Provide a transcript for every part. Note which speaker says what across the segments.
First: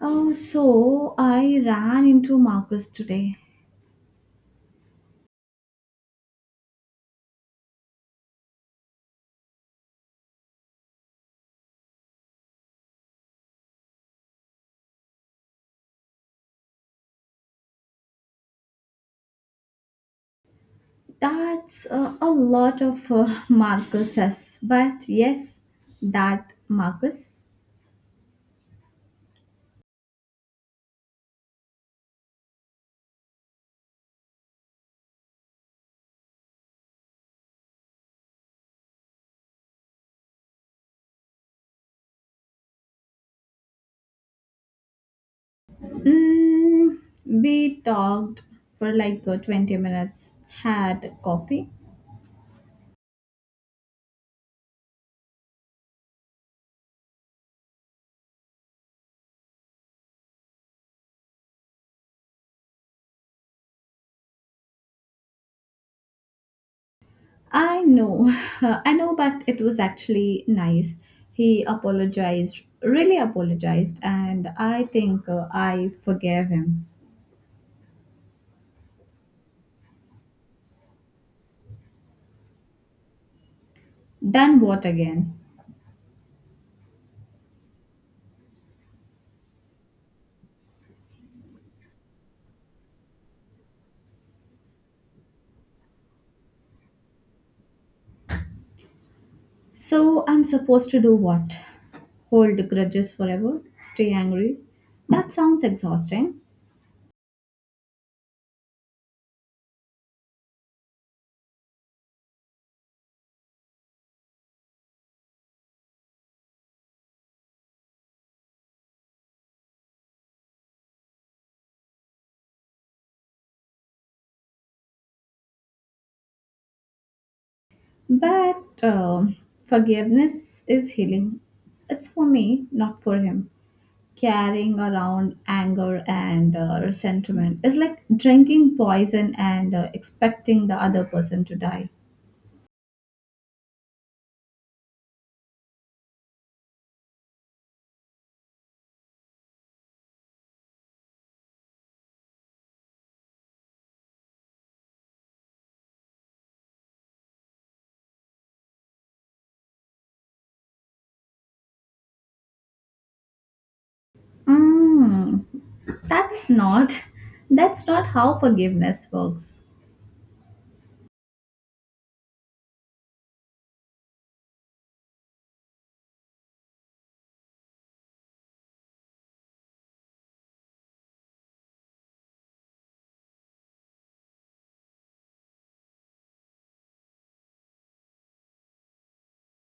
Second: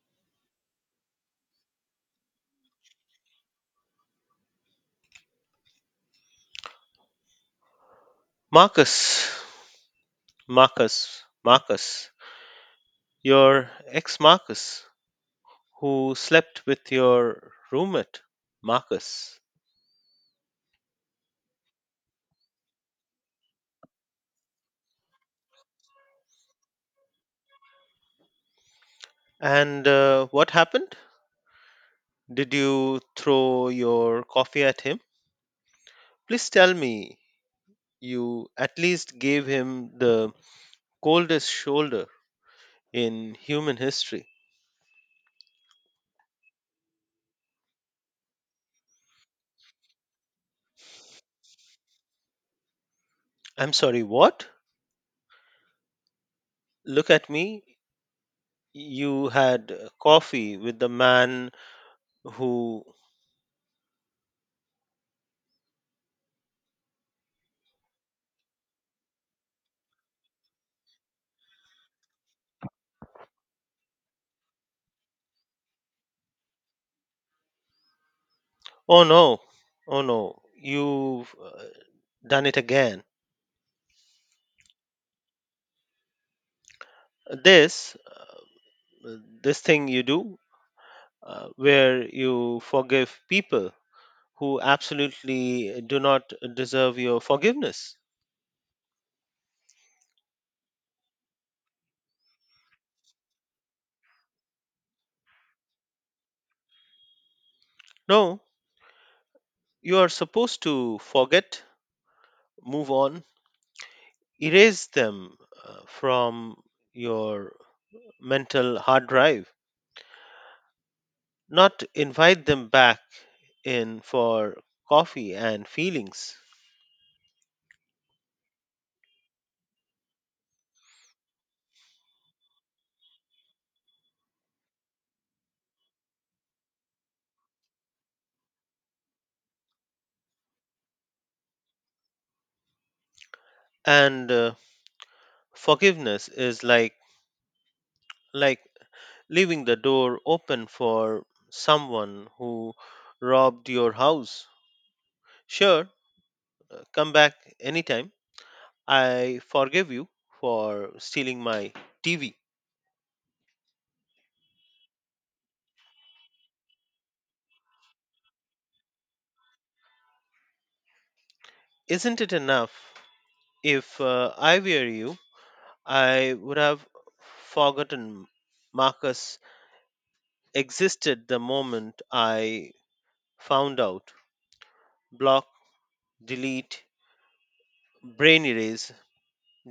Speaker 1: Oh, so I ran into Marcus today.
Speaker 2: Marcus, Marcus, Marcus, your ex Marcus, who slept with your roommate, Marcus.
Speaker 1: That's a lot of Marcuses, but yes, that Marcus.
Speaker 2: And what happened? Did you throw your coffee at him? Please tell me you at least gave him the coldest shoulder in human history.
Speaker 1: Mm, we talked for like 20 minutes, had coffee.
Speaker 2: I'm sorry, what? Look at me. You had coffee with the man who.
Speaker 1: I know, I know, but it was actually nice. He apologized, really apologized, and I think I forgave him.
Speaker 2: Oh no, Oh no, you done it again.
Speaker 1: Done what again?
Speaker 2: This this thing you do, where you forgive people who absolutely do not deserve your forgiveness.
Speaker 1: So I'm supposed to do what? Hold grudges forever? Stay angry? That sounds exhausting.
Speaker 2: No, you are supposed to forget, move on, erase them from your mental hard drive, not invite them back in for coffee and feelings.
Speaker 1: But forgiveness is healing. It's for me, not for him. Carrying around anger and resentment is like drinking poison and expecting the other person to die.
Speaker 2: And Forgiveness is like like leaving the door open for someone who robbed your house. Sure, come back anytime. I forgive you for stealing my TV.
Speaker 1: Mm, that's not. That's not how forgiveness works.
Speaker 2: Isn't it enough? If I were you, I would have forgotten Marcus existed the moment I found out. Block, delete, brain erase,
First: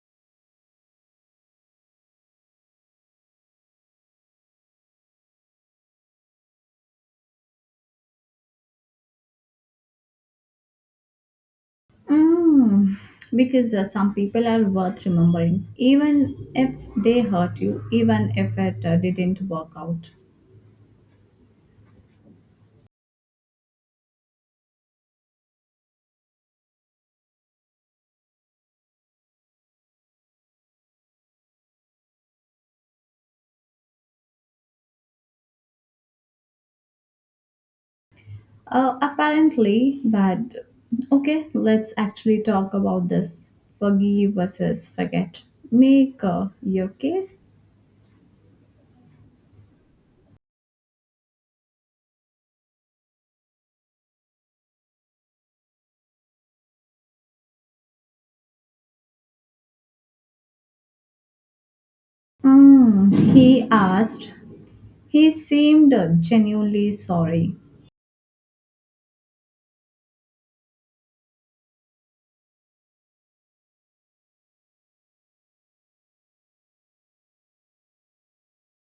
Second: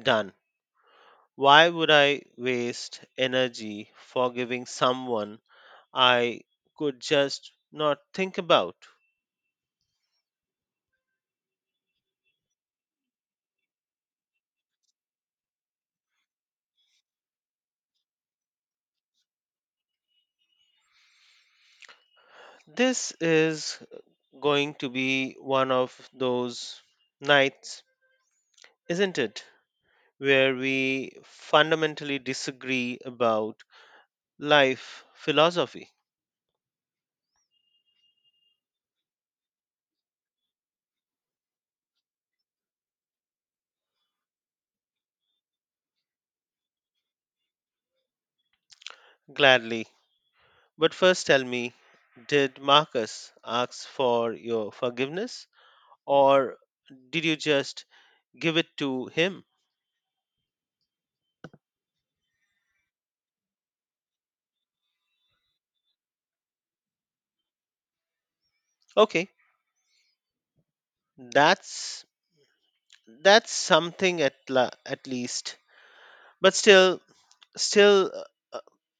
Speaker 2: done. Why would I waste energy forgiving someone I could just not think about.
Speaker 1: Mm, because some people are worth remembering, even if they hurt you, even if it didn't work out.
Speaker 2: This is going to be one of those nights, isn't it? Where we fundamentally disagree about life philosophy.
Speaker 1: Apparently, but okay, let's actually talk about this forgive versus forget. Make your case.
Speaker 2: Gladly. But first tell me, did Marcus ask for your forgiveness or did you just give it to him?
Speaker 1: Mm, he asked. He seemed genuinely sorry.
Speaker 2: Okay, that's something at least. But still, uh,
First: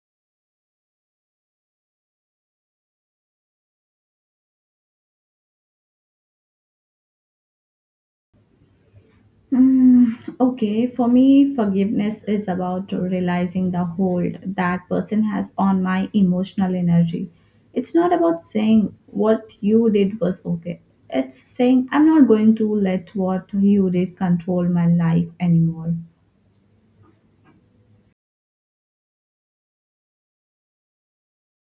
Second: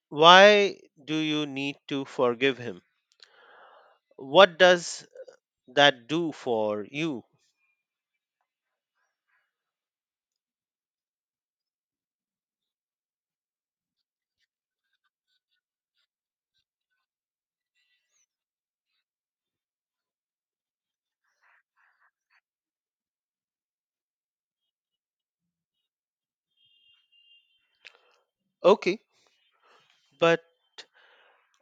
Speaker 2: why do you need to forgive him? What does that do for you?
Speaker 1: Mm, okay, for me, forgiveness is about realizing the hold that person has on my emotional energy. It's not about saying what you did was okay. It's saying I'm not going to let what you did control my life anymore.
Speaker 2: Okay, but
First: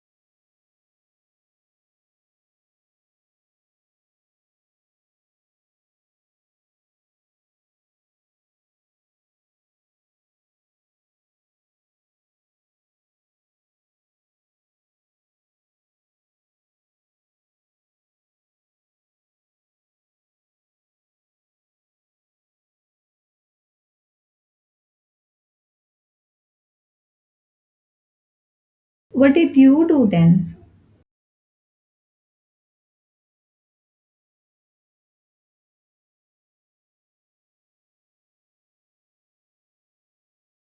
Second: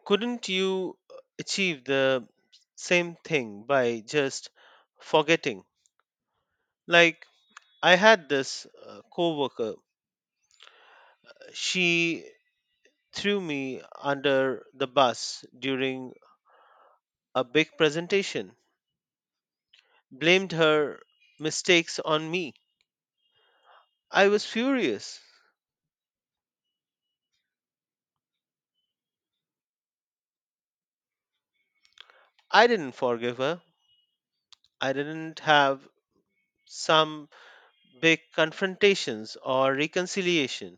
Speaker 2: couldn't you achieve the same thing by just forgetting? Like I had this coworker, she threw me under the bus during a big presentation, blamed her mistakes on me. I was furious.
Speaker 1: What did you do then?
Speaker 2: I didn't forgive her. I didn't have some big confrontations or reconciliation.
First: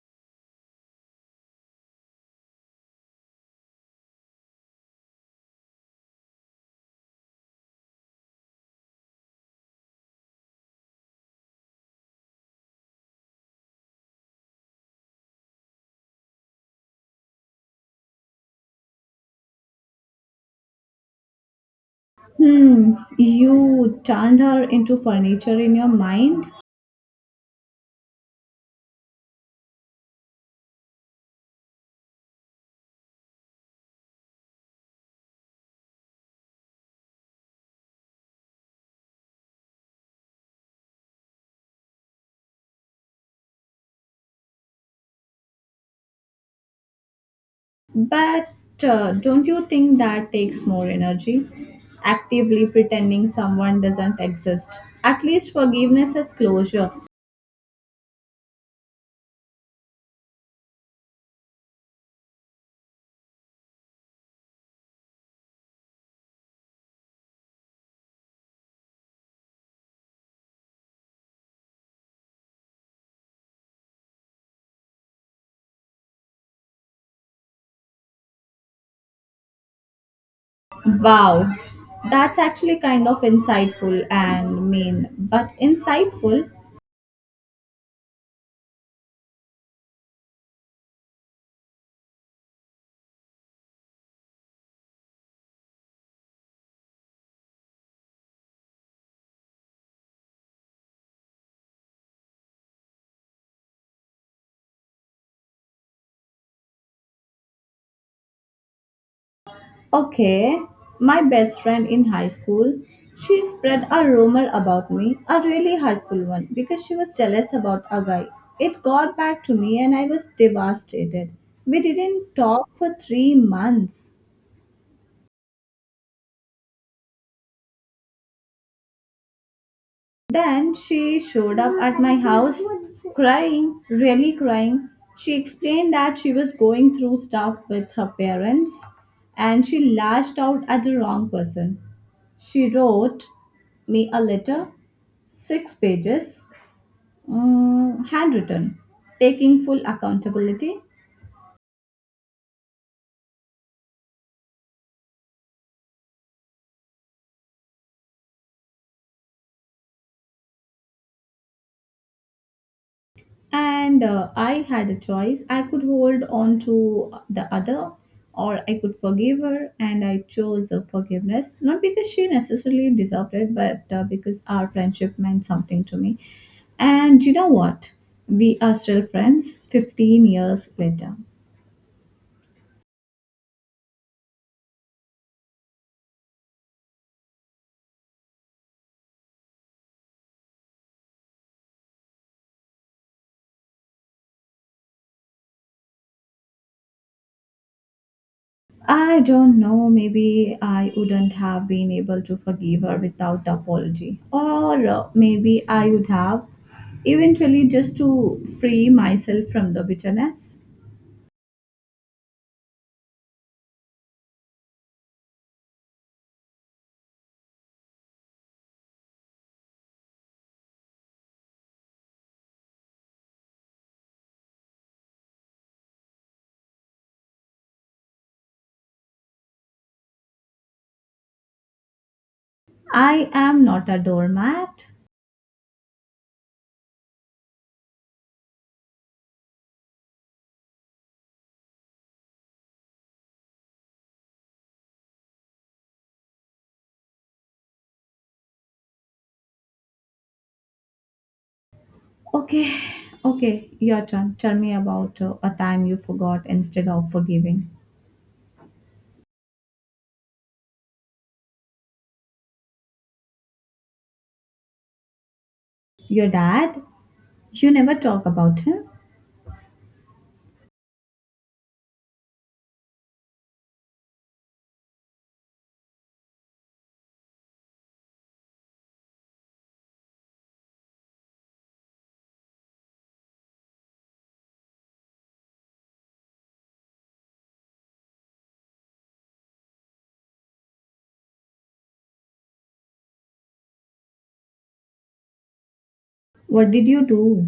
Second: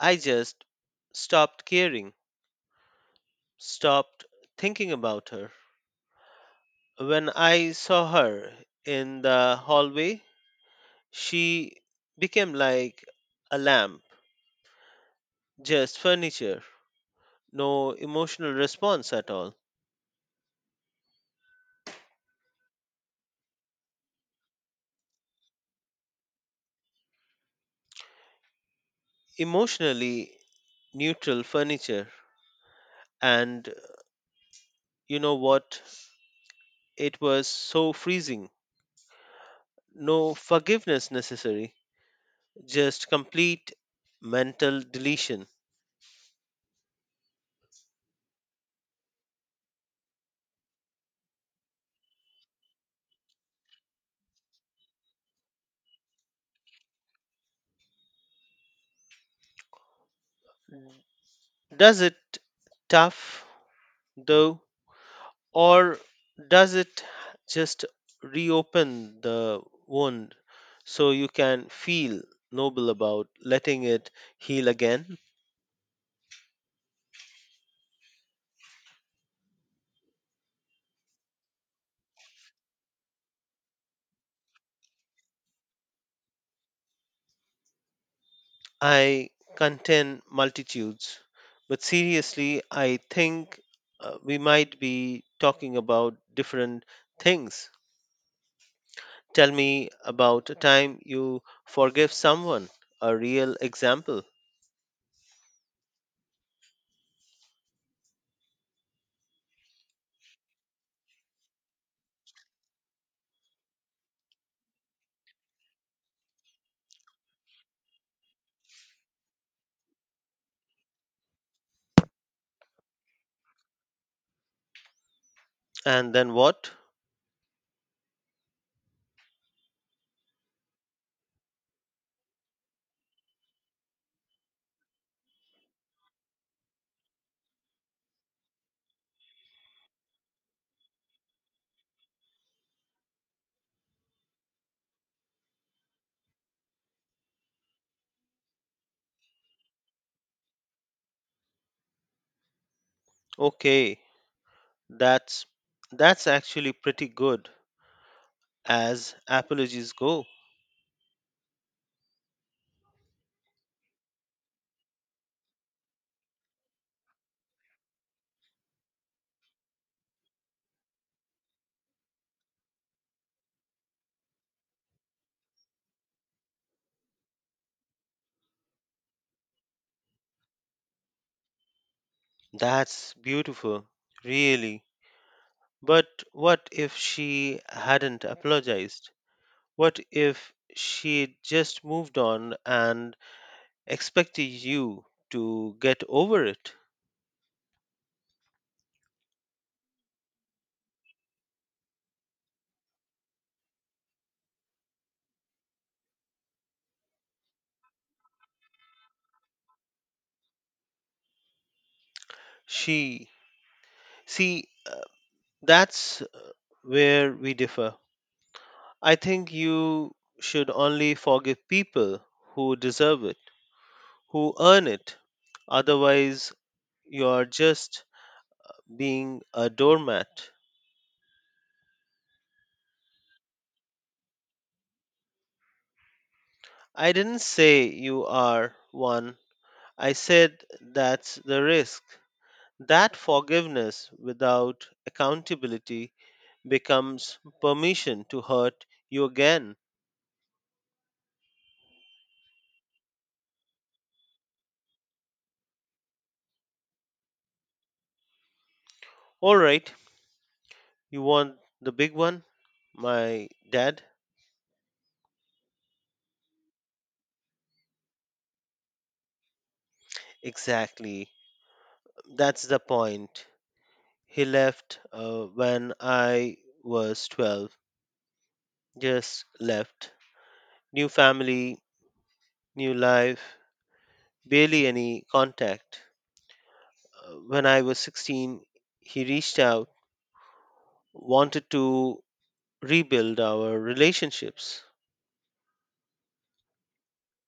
Speaker 2: I just stopped caring, stopped thinking about her. When I saw her in the hallway, she became like a lamp, just furniture, no emotional response at all.
Speaker 1: Hmm, you turned her into furniture in your mind?
Speaker 2: Emotionally neutral furniture. And you know what? It was so freezing. No forgiveness necessary, just complete mental deletion.
Speaker 1: But don't you think that takes more energy? Actively pretending someone doesn't exist. At least forgiveness is closure.
Speaker 2: Does it tough though, or does it just reopen the wound so you can feel noble about letting it heal again?
Speaker 1: Wow, that's actually kind of insightful and mean, but insightful.
Speaker 2: I contend multitudes, but seriously, I think we might be talking about different things. Tell me about a time you forgave someone, a real example.
Speaker 1: Okay, my best friend in high school, she spread a rumor about me, a really hurtful one, because she was jealous about a guy. It got back to me and I was devastated. We didn't talk for three months.
Speaker 2: And then what?
Speaker 1: Then she showed up at my house crying, really crying. She explained that she was going through stuff with her parents and she lashed out at the wrong person. She wrote me a letter, six pages, mm, handwritten, taking full accountability.
Speaker 2: Okay, that's actually pretty good as apologies go.
Speaker 1: And I had a choice. I could hold on to the other or I could forgive her, and I chose forgiveness, not because she necessarily deserved it, but because our friendship meant something to me. And you know what? We are still friends 15 years later.
Speaker 2: That's beautiful, really. But what if she hadn't apologized? What if she just moved on and expected you to get over it?
Speaker 1: I don't know, maybe I wouldn't have been able to forgive her without the apology, or maybe I would have eventually, just to free myself from the bitterness.
Speaker 2: She see uh, that's where we differ. I think you should only forgive people who deserve it, who earn it. Otherwise, you are just being a doormat.
Speaker 1: I am not a doormat.
Speaker 2: I didn't say you are one. I said that's the risk. That forgiveness without accountability becomes permission to hurt you again.
Speaker 1: Okay, okay, your turn. Tell me about a time you forgot instead of forgiving.
Speaker 2: All right, you want the big one? My dad?
Speaker 1: Your dad? You never talk about him.
Speaker 2: Exactly. That's the point. He left when I was 12. Just left. New family, new life, barely any contact. When I was 16, he reached out, wanted to rebuild our relationships.
Speaker 1: What did you do?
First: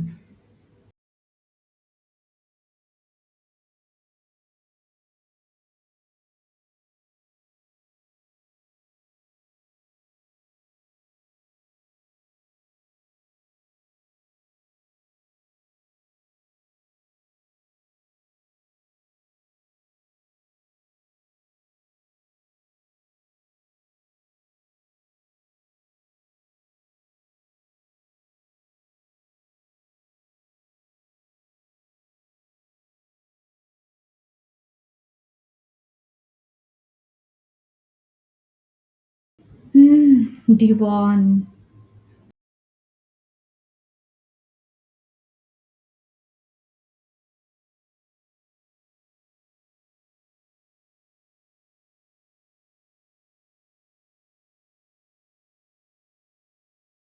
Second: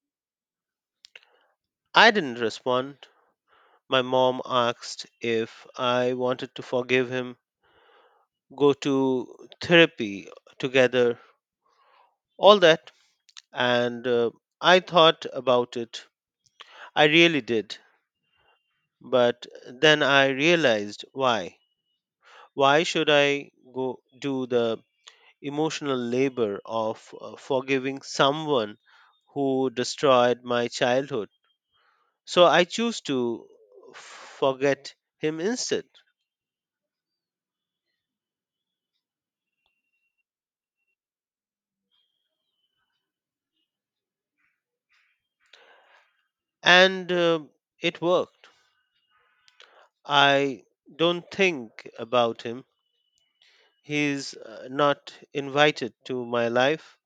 Speaker 2: I didn't respond. My mom asked if I wanted to forgive him, go to therapy together, all that. And I thought about it. I really did. But then I realized why. Why should I go do the emotional labor of forgiving someone who destroyed my childhood? So I choose to forget him instead.
Speaker 1: Hmm, Devon.
Speaker 2: And It worked. I don't think about him. He's not invited to my life.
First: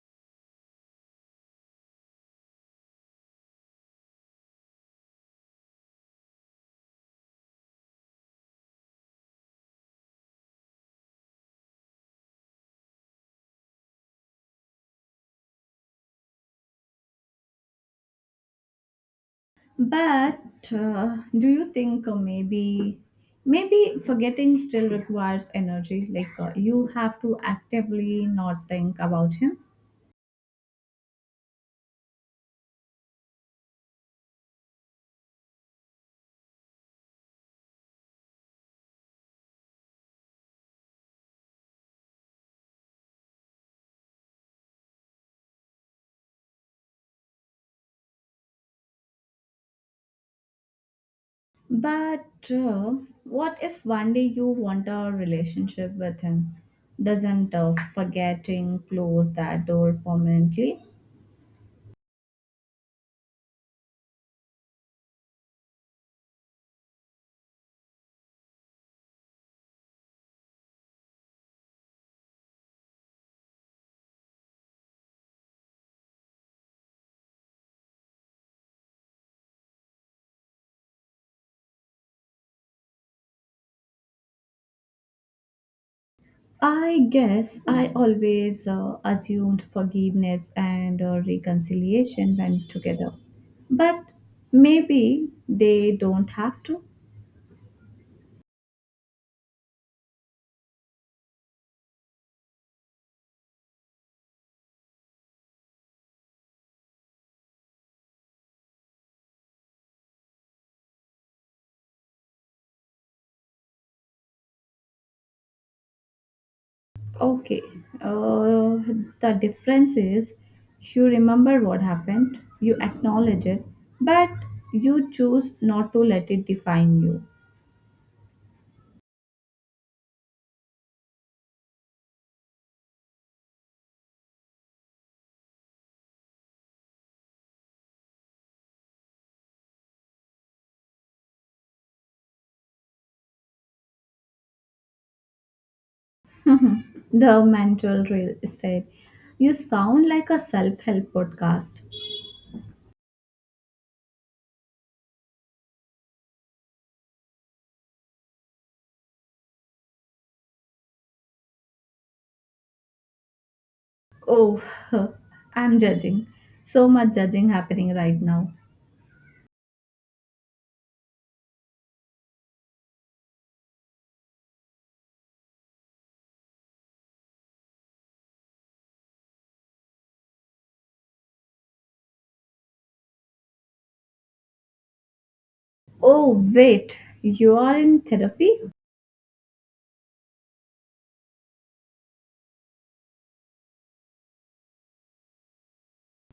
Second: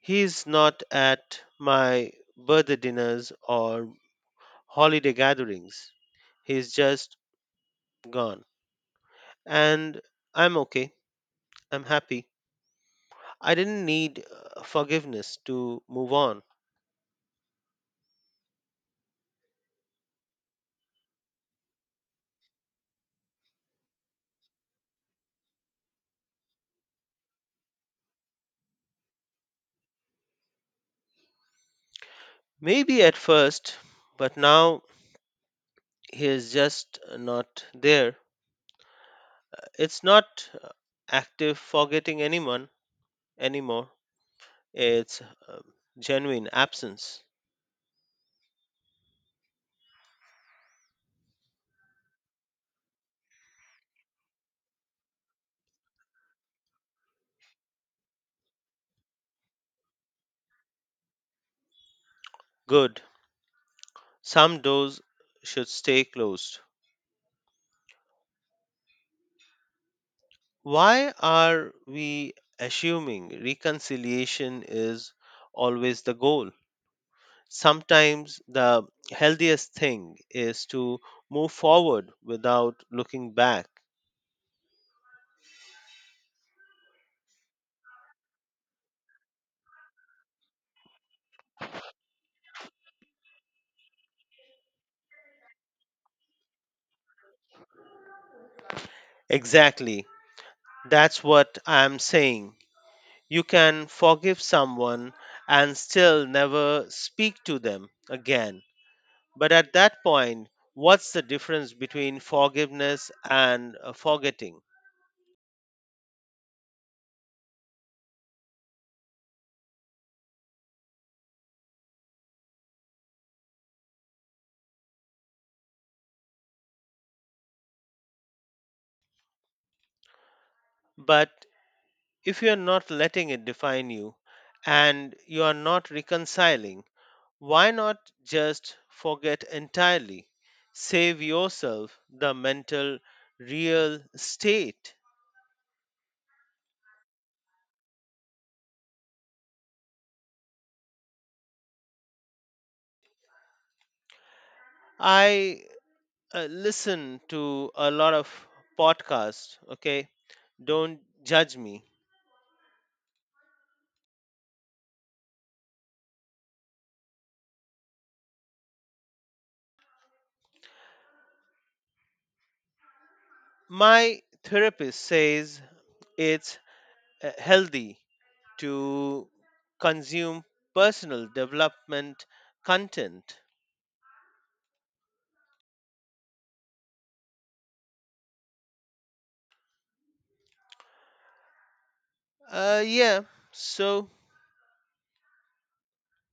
Speaker 2: He's not at my birthday dinners or holiday gatherings. He's just gone. And I'm okay. I'm happy. I didn't need forgiveness to move on.
Speaker 1: But do you think maybe forgetting still requires energy? Like you have to actively not think about him.
Speaker 2: Maybe at first, but now he is just not there. It's not uh, active forgetting anyone anymore. It's um, genuine absence.
Speaker 1: But what if one day you want a relationship with him? Doesn't forgetting close that door permanently?
Speaker 2: Good. Some doors should stay closed. Why are we assuming reconciliation is always the goal? Sometimes the healthiest thing is to move forward without looking back.
Speaker 1: I guess I always assumed forgiveness and reconciliation went together. But maybe they don't have to.
Speaker 2: Exactly. That's what I'm saying. You can forgive someone and still never speak to them again. But at that point, what's the difference between forgiveness and forgetting?
Speaker 1: Okay. Uh, the difference is you remember what happened, you acknowledge it, but you choose not to let it define you.
Speaker 2: But if you are not letting it define you and you are not reconciling, why not just forget entirely? Save yourself the mental real state.
Speaker 1: The mental real estate. You sound like a self help podcast.
Speaker 2: I listen to a lot of podcasts, okay? Don't judge me.
Speaker 1: Oh, I'm judging. So much judging happening right now.
Speaker 2: My therapist says it's healthy to consume personal development content.
Speaker 1: Oh, wait, you are in therapy?
Speaker 2: Yeah. So,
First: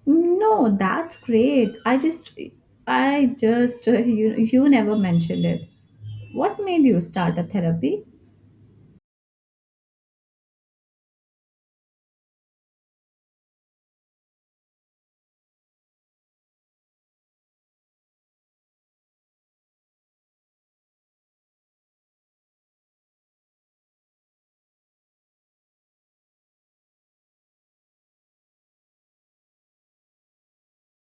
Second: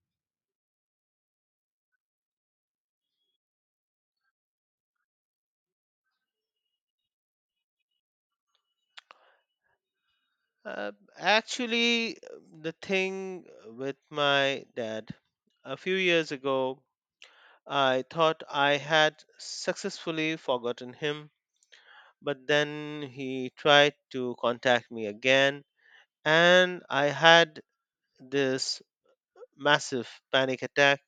Speaker 1: No, that's great. I just, you never mentioned it. What made you start a therapy?
Speaker 2: uh, actually, the thing with my dad, a few years ago, I thought I had successfully forgotten him, but then he tried to contact me again, and I had this massive panic attack.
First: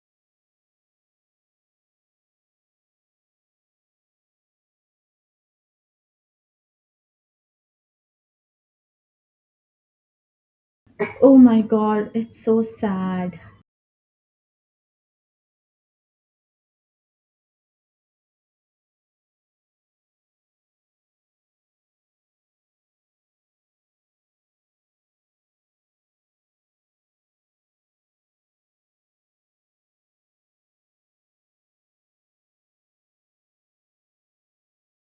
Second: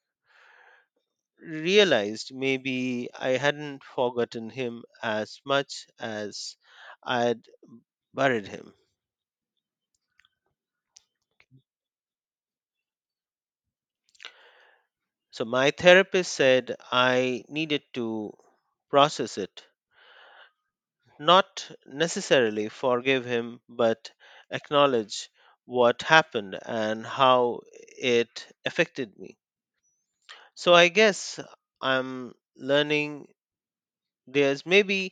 Speaker 2: Realized maybe I hadn't forgotten him as much as I'd buried him.
Speaker 1: Oh my god, it's so sad.
Speaker 2: So my therapist said I needed to process it, not necessarily forgive him, but acknowledge what happened and how it affected me. So I guess I'm learning there's maybe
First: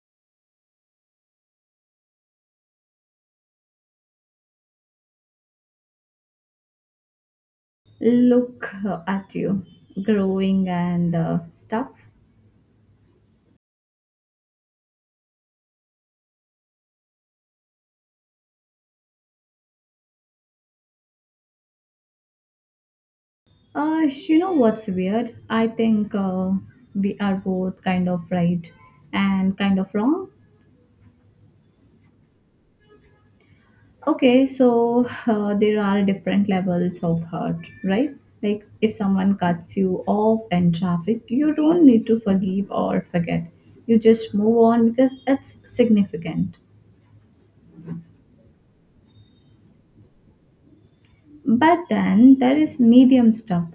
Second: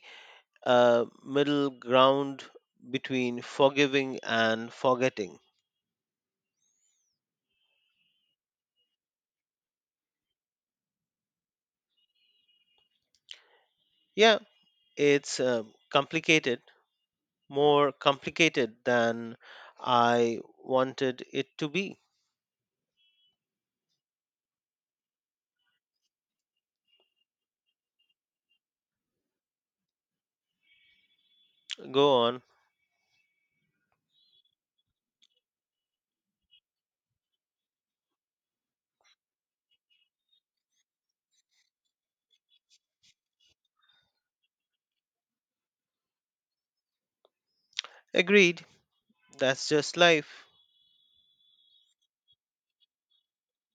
Speaker 2: a middle ground between forgiving and forgetting.
Speaker 1: Look at you, growing and stuff.
Speaker 2: Yeah, it's complicated, more complicated than I wanted it to be.
Speaker 1: You know what's weird? I think we are both kind of right and kind of wrong.
Speaker 2: Go on.
Speaker 1: Okay, so there are different levels of hurt, right? Like if someone cuts you off in traffic, you don't need to forgive or forget. You just move on because it's significant.
Speaker 2: Agreed. That's just life.
Speaker 1: But then there is medium stuff.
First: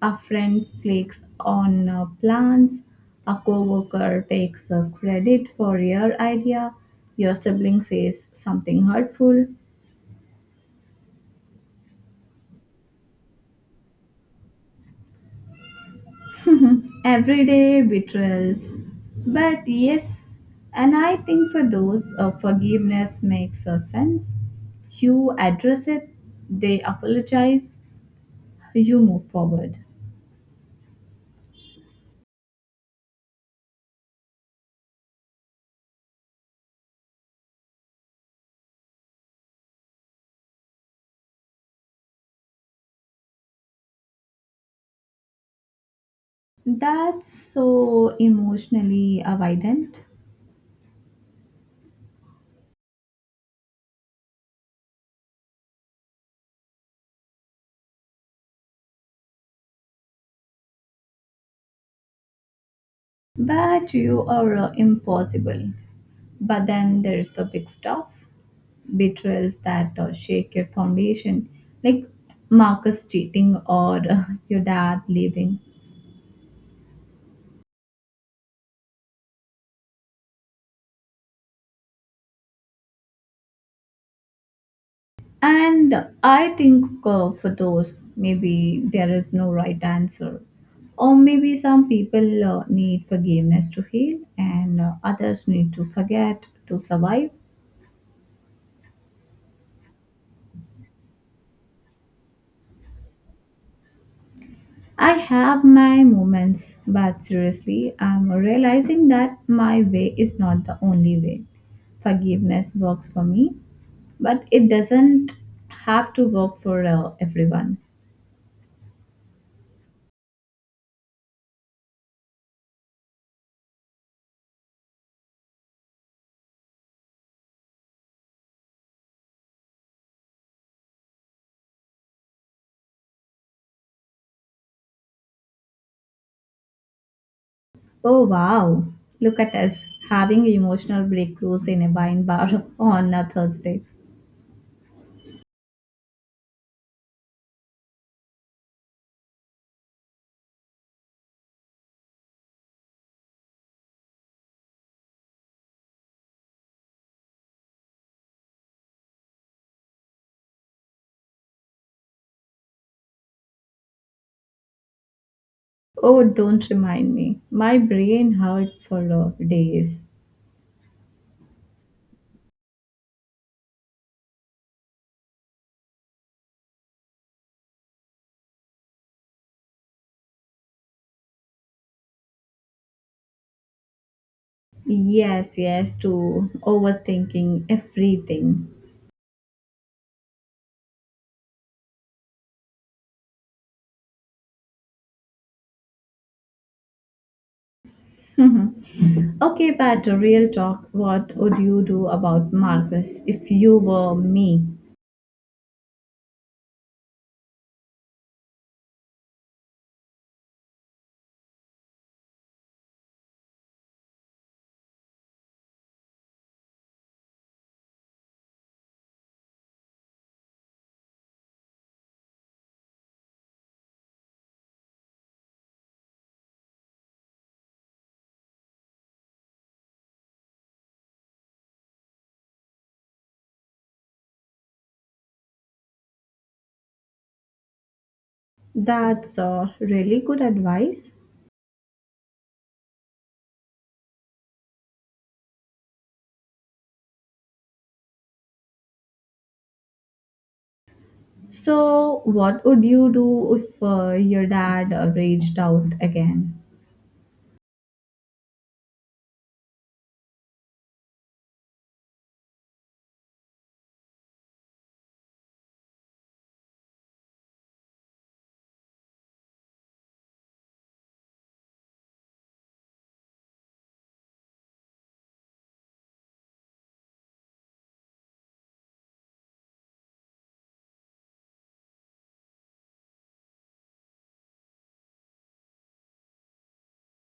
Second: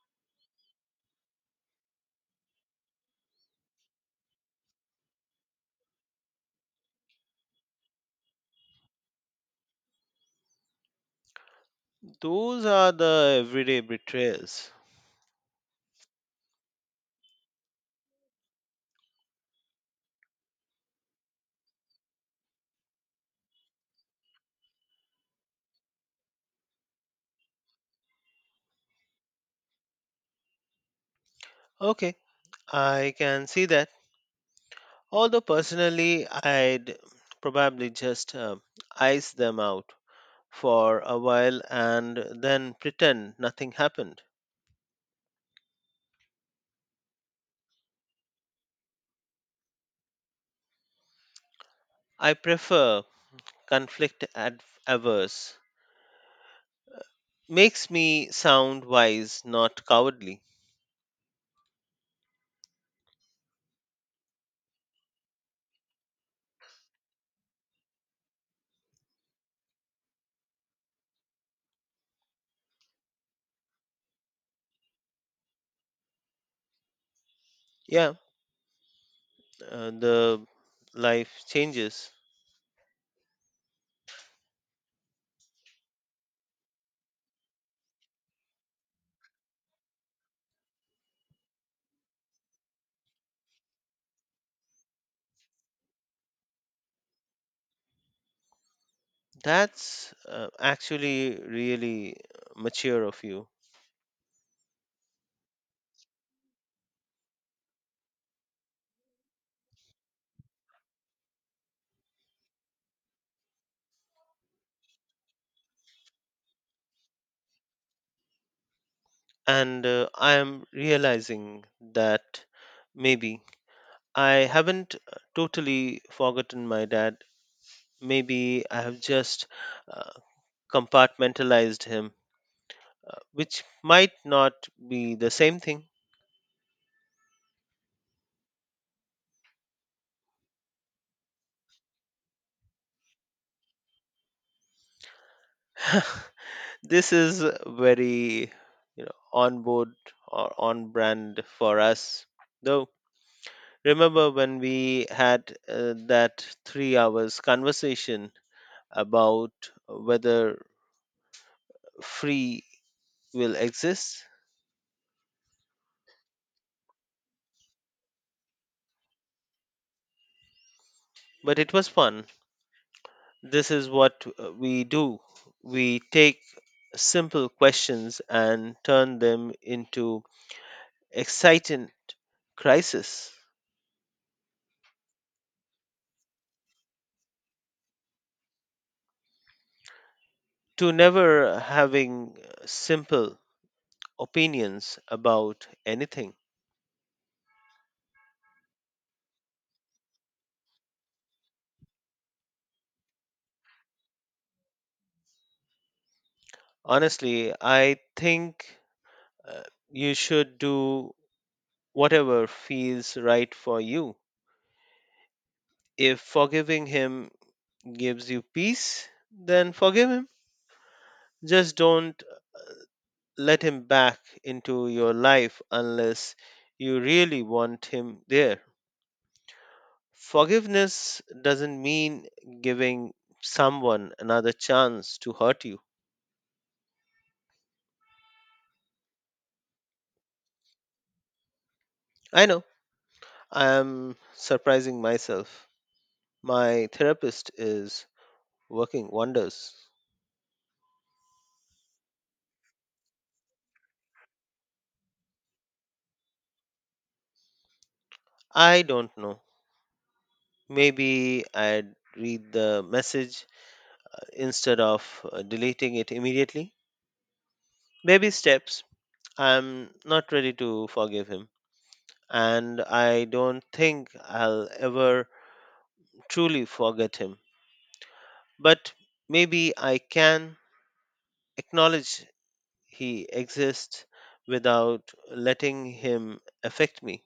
Speaker 1: A friend flakes on plans, a coworker takes credit for your idea, your sibling says something hurtful,
Speaker 2: Those are the everyday betrayals.
Speaker 1: everyday betrayals. But yes, and I think for those, forgiveness makes a sense. You address it, they apologize, you move forward.
Speaker 2: Okay, I can see that. Although personally, I'd probably just ice them out for a while and then pretend nothing happened.
Speaker 1: That's so emotionally avoidant,
Speaker 2: I prefer conflict averse. Makes me sound wise, not cowardly.
Speaker 1: but you are impossible. But then there's the big stuff, betrayals that shake your foundation, like Marcus cheating or your dad leaving.
Speaker 2: Yeah, the life changes.
Speaker 1: And I think for those, maybe there is no right answer. Or maybe some people need forgiveness to heal, and others need to forget to survive.
Speaker 2: That's actually really mature of you.
Speaker 1: I have my moments, but seriously, I'm realizing that my way is not the only way. Forgiveness works for me, but it doesn't have to work for everyone.
Speaker 2: And I am realizing that maybe I haven't totally forgotten my dad. Maybe I have just uh, compartmentalized him, which might not be the same thing.
Speaker 1: Oh wow, look at us having emotional breakthroughs in a wine bar on a Thursday.
Speaker 2: This is very, on board or on brand for us, though. Remember when we had that 3 hours conversation about whether free will exist?
Speaker 1: Oh, don't remind me. My brain hurt for days.
Speaker 2: But it was fun. This is what we do. We take simple questions and turn them into exciting crisis.
Speaker 1: Yes, yes, to overthinking everything.
Speaker 2: To never having simple opinions about anything.
Speaker 1: Okay, but real talk, what would you do about Marcus if you were me?
Speaker 2: Honestly, I think uh, you should do whatever feels right for you. If forgiving him gives you peace, then forgive him. Just don't let him back into your life unless you really want him there. Forgiveness doesn't mean giving someone another chance to hurt you.
Speaker 1: That's really good advice.
Speaker 2: I know, I am surprising myself. My therapist is working wonders.
Speaker 1: So, what would you do if your dad raged out again?
Speaker 2: I don't know. Maybe I'd read the message instead of deleting it immediately. Baby steps. I'm not ready to forgive him, and I don't think I'll ever truly forget him. But maybe I can acknowledge he exists without letting him affect me.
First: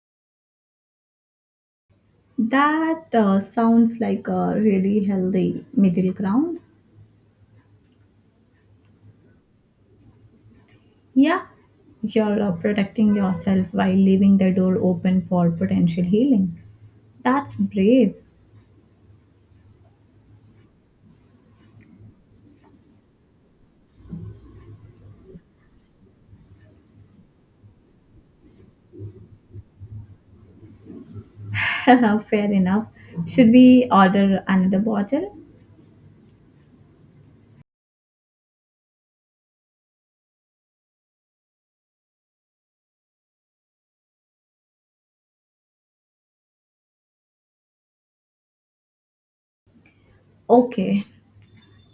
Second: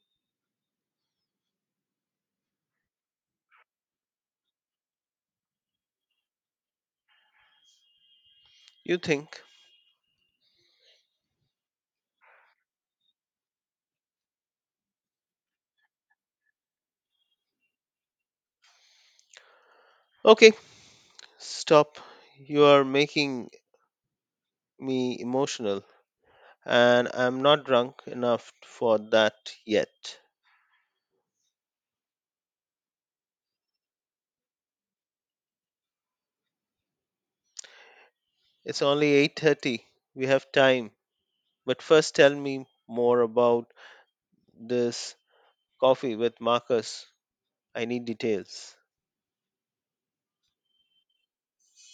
Speaker 1: That sounds like a really healthy middle ground.
Speaker 2: You think?
Speaker 1: Yeah, you're protecting yourself while leaving the door open for potential healing. That's brave.
Speaker 2: Okay, stop. You are making me emotional, and I'm not drunk enough for that yet.
Speaker 1: Fair enough. Should we order another bottle?
Speaker 2: It's only 8:30. We have time. But first, tell me more about this coffee with Marcus. I need details.
Speaker 1: Okay,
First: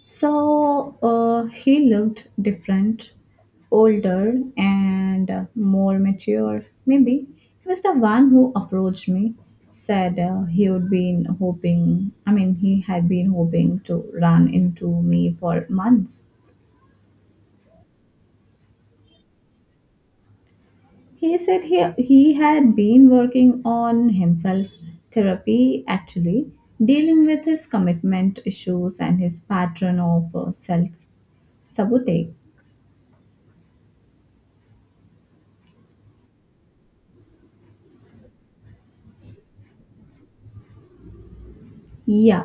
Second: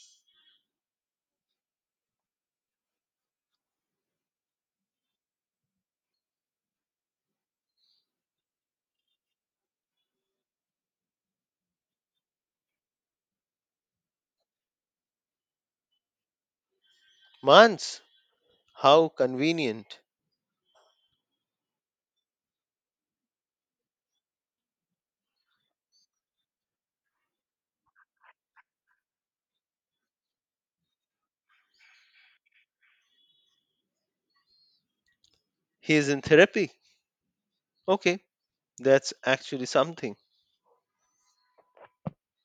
Speaker 1: so he looked different, older, and more mature. Maybe he was the one who approached me, said he had been hoping to run into me for months.
Speaker 2: Mans, how convenient.
Speaker 1: He said he had been working on himself, therapy actually, dealing with his commitment issues and his pattern of self sabotage.
Speaker 2: He is in therapy. Okay, that's actually something.
Speaker 1: Yeah.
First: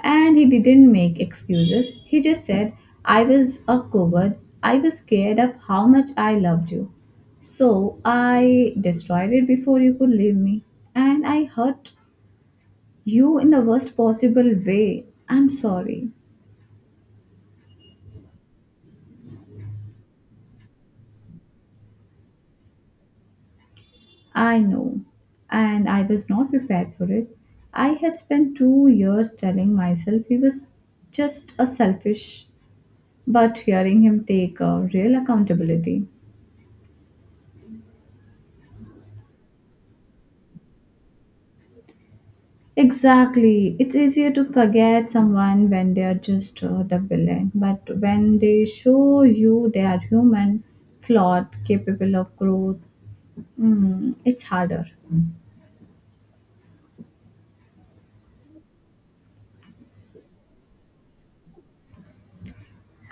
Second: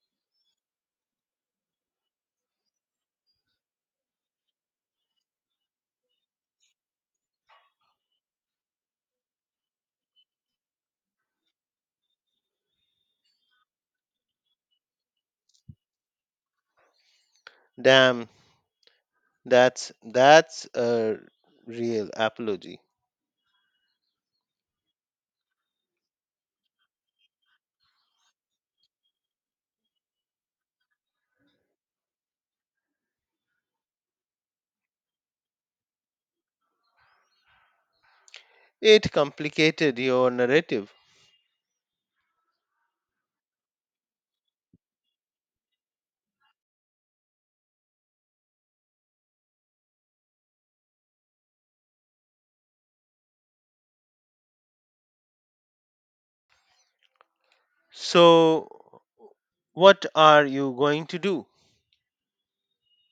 Speaker 1: And he didn't make excuses. He just said, "I was a coward. I was scared of how much I loved you. So I destroyed it before you could leave me. And I hurt you in the worst possible way. I'm sorry."
Speaker 2: Damn, that's a real apology.
Speaker 1: I know. And I was not prepared for it. I had spent 2 years telling myself he was just a selfish, but hearing him take a real accountability.
Speaker 2: It complicated your narrative.
Speaker 1: Exactly. It's easier to forget someone when they are just the villain, but when they show you they are human, flawed, capable of growth, mm, it's harder.
Speaker 2: So, what are you going to do?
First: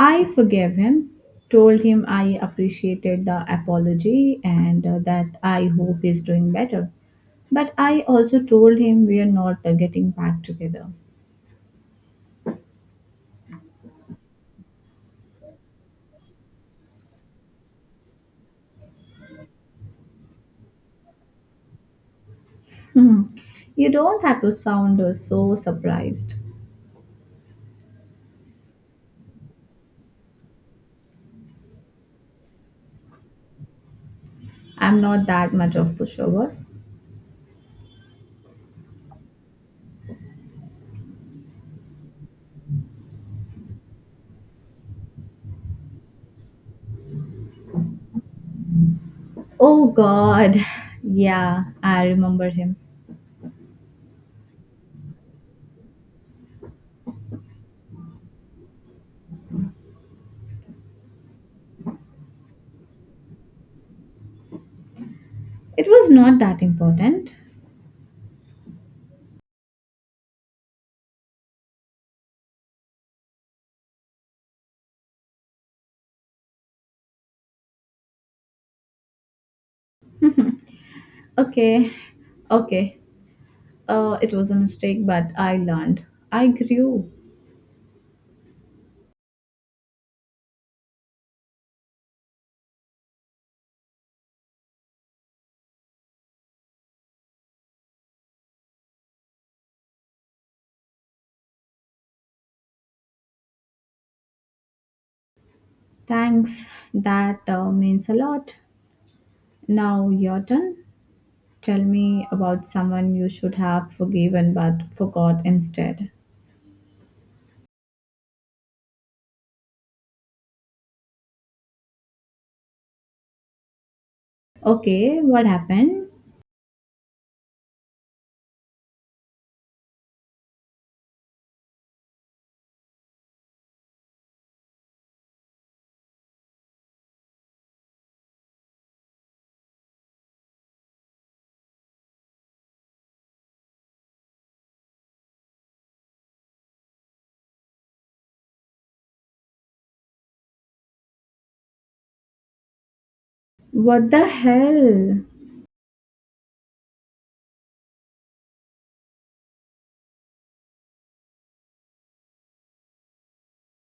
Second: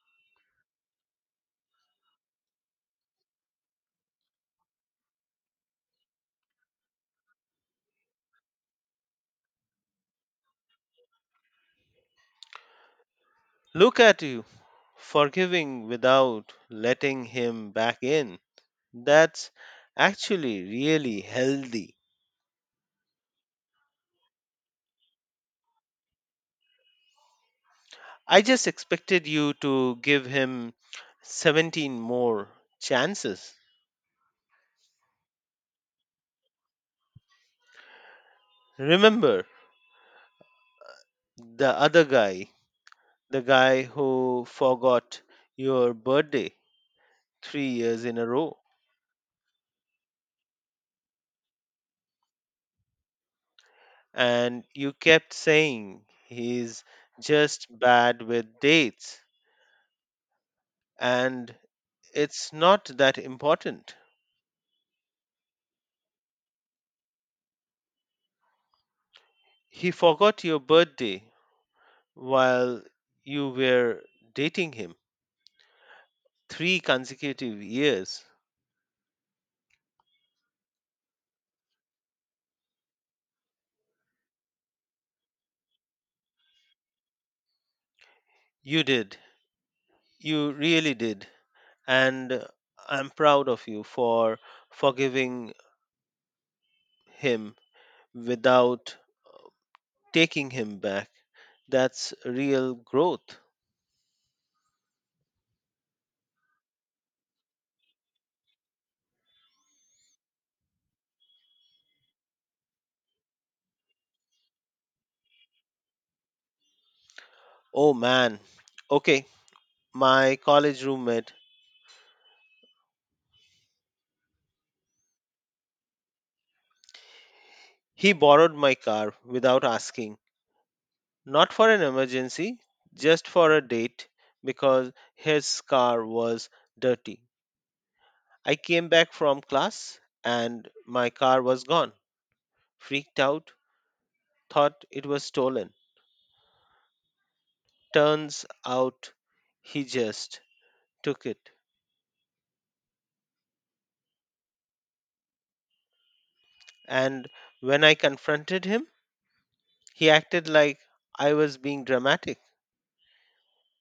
Speaker 1: I forgave him, told him I appreciated the apology and that I hope he's doing better. But I also told him we are not getting back together.
Speaker 2: Look at you, forgiving without letting him back in. That's actually really healthy.
Speaker 1: Hmm. You don't have to sound so surprised.
Speaker 2: I just expected you to give him 17 more chances.
Speaker 1: I'm not that much of pushover.
Speaker 2: Remember the other guy, the guy who forgot your birthday 3 years in a row,
Speaker 1: Oh god. Yeah, I remember him.
Speaker 2: and you kept saying he's just bad with dates and it's not that important.
Speaker 1: It was not that important.
Speaker 2: He forgot your birthday while you were dating him, 3 consecutive years.
Speaker 1: Okay. Okay. Uh, it was a mistake, but I learned. I grew.
Speaker 2: You did. You really did. And I'm proud of you for forgiving him without taking him back. That's real growth.
Speaker 1: Thanks. That means a lot. Now your turn. Tell me about someone you should have forgiven but forgot instead.
Speaker 2: Oh man. Okay, my college roommate,
Speaker 1: Okay, what happened?
Speaker 2: he borrowed my car without asking. Not for an emergency, just for a date because his car was dirty. I came back from class and my car was gone. Freaked out, thought it was stolen. Turns out he just took it.
Speaker 1: What the hell?
Speaker 2: And when I confronted him, he acted like I was being dramatic.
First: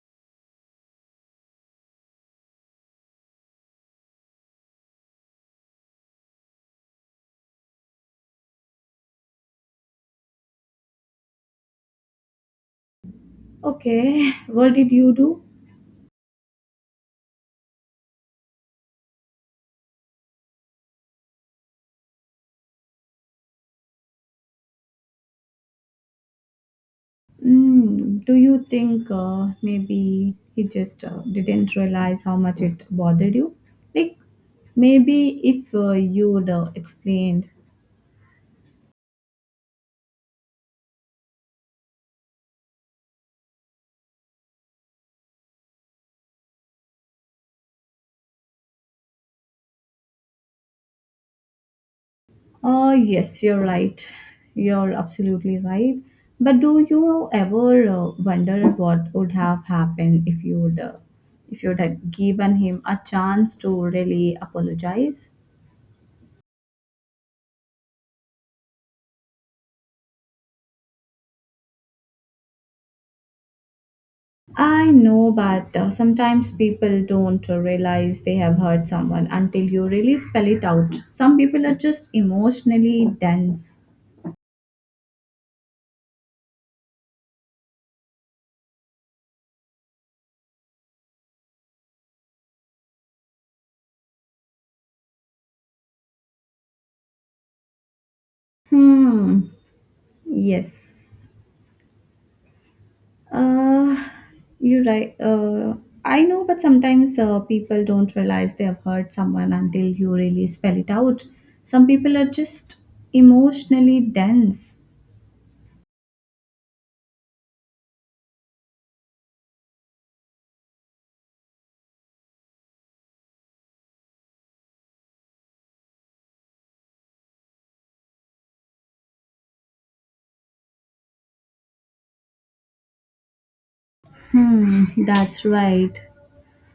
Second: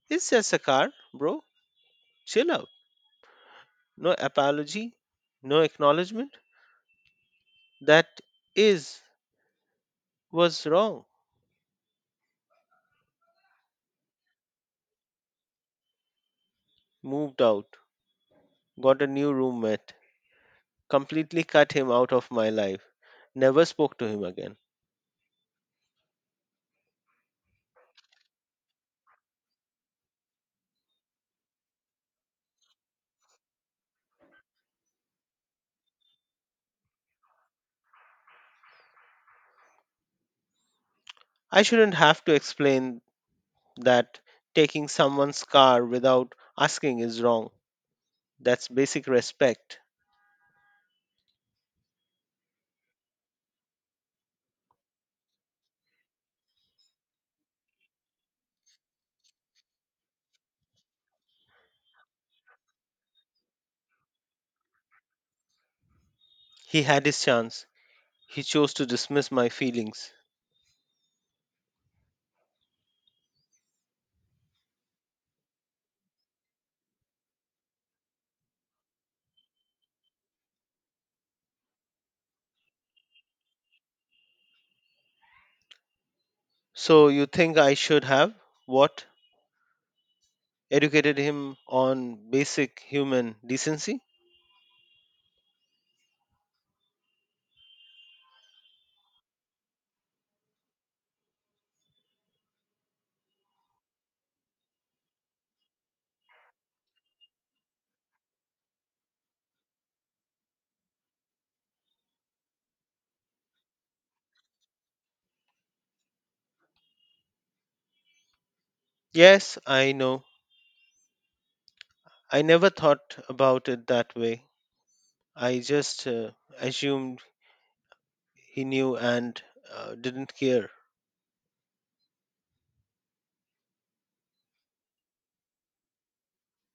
Speaker 2: It's just a car, bro. Chill out. No apology, no acknowledgement. That is was wrong.
Speaker 1: Okay, what did you do?
Speaker 2: Moved out, got a new roommate, completely cut him out of my life. Never spoke to him again.
Speaker 1: Mm, do you think maybe he just didn't realize how much it bothered you? Like maybe if you would explained,
Speaker 2: I shouldn't have to explain that taking someone's car without asking is wrong. That's basic respect.
Speaker 1: oh yes, you're right, you're absolutely right. But do you ever wonder what would have happened if you would have given him a chance to really apologize?
Speaker 2: He had his chance. He chose to dismiss my feelings.
Speaker 1: I know, but sometimes people don't realize they have hurt someone until you really spell it out. Some people are just emotionally dense.
Speaker 2: So you think I should have what? Educated him on basic human decency?
Speaker 1: Hmm. Yes. Uh, you're right. I know, but sometimes people don't realize they have hurt someone until you really spell it out. Some people are just emotionally dense.
Speaker 2: Yes, I know. I never thought about it that way. I just assumed he knew and didn't care.
Speaker 1: Hmm. That's right.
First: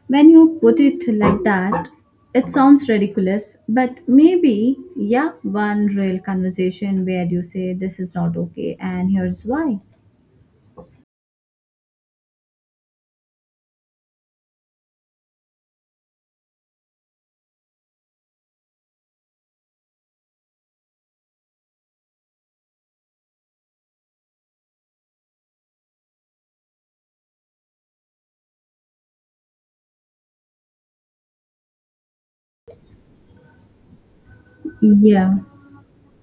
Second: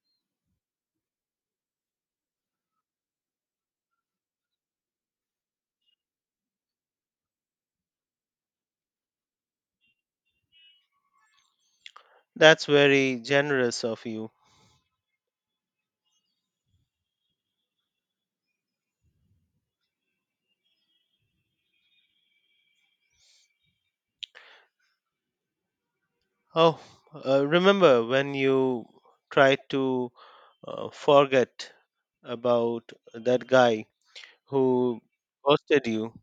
Speaker 1: When you put it like that, it sounds ridiculous, but maybe, yeah, one real conversation where you say this is not okay and here's why.
Speaker 2: That's very generous of you. Oh, remember when you tried to forget about that guy who
Speaker 1: Yeah.
Speaker 2: ghosted you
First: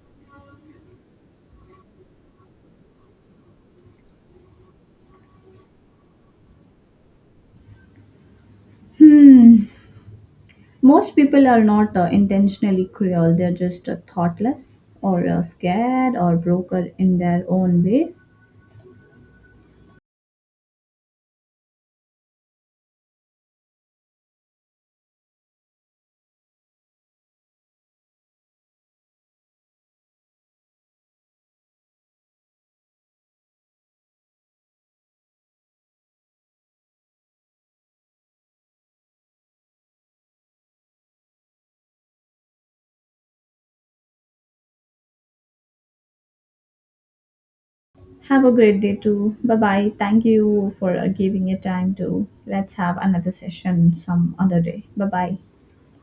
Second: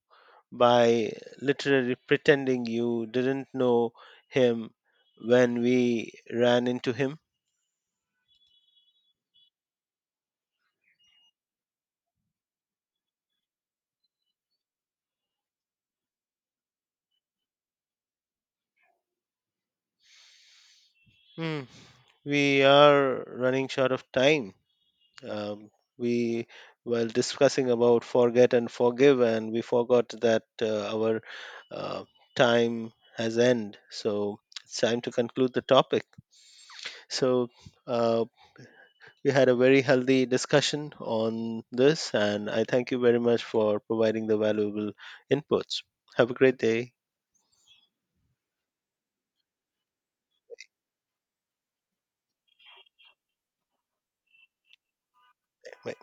Speaker 2: by literally pretending you didn't know him when we ran into him.
Speaker 1: Hmm. Most people are not intentionally cruel, they're just thoughtless or scared or broker in their own ways.
Speaker 2: Hmm, We are running short of time. Um, we while discussing about forget and forgive, and we forgot that our uh, time has end. So it's time to conclude the topic. So uh, We had a very healthy discussion on this, and I thank you very much for providing the valuable inputs. Have a great day.
Speaker 1: Have a great day too. Bye bye. Thank you for giving your time to. Let's have another session some other day. Bye bye.
Speaker 2: Bye.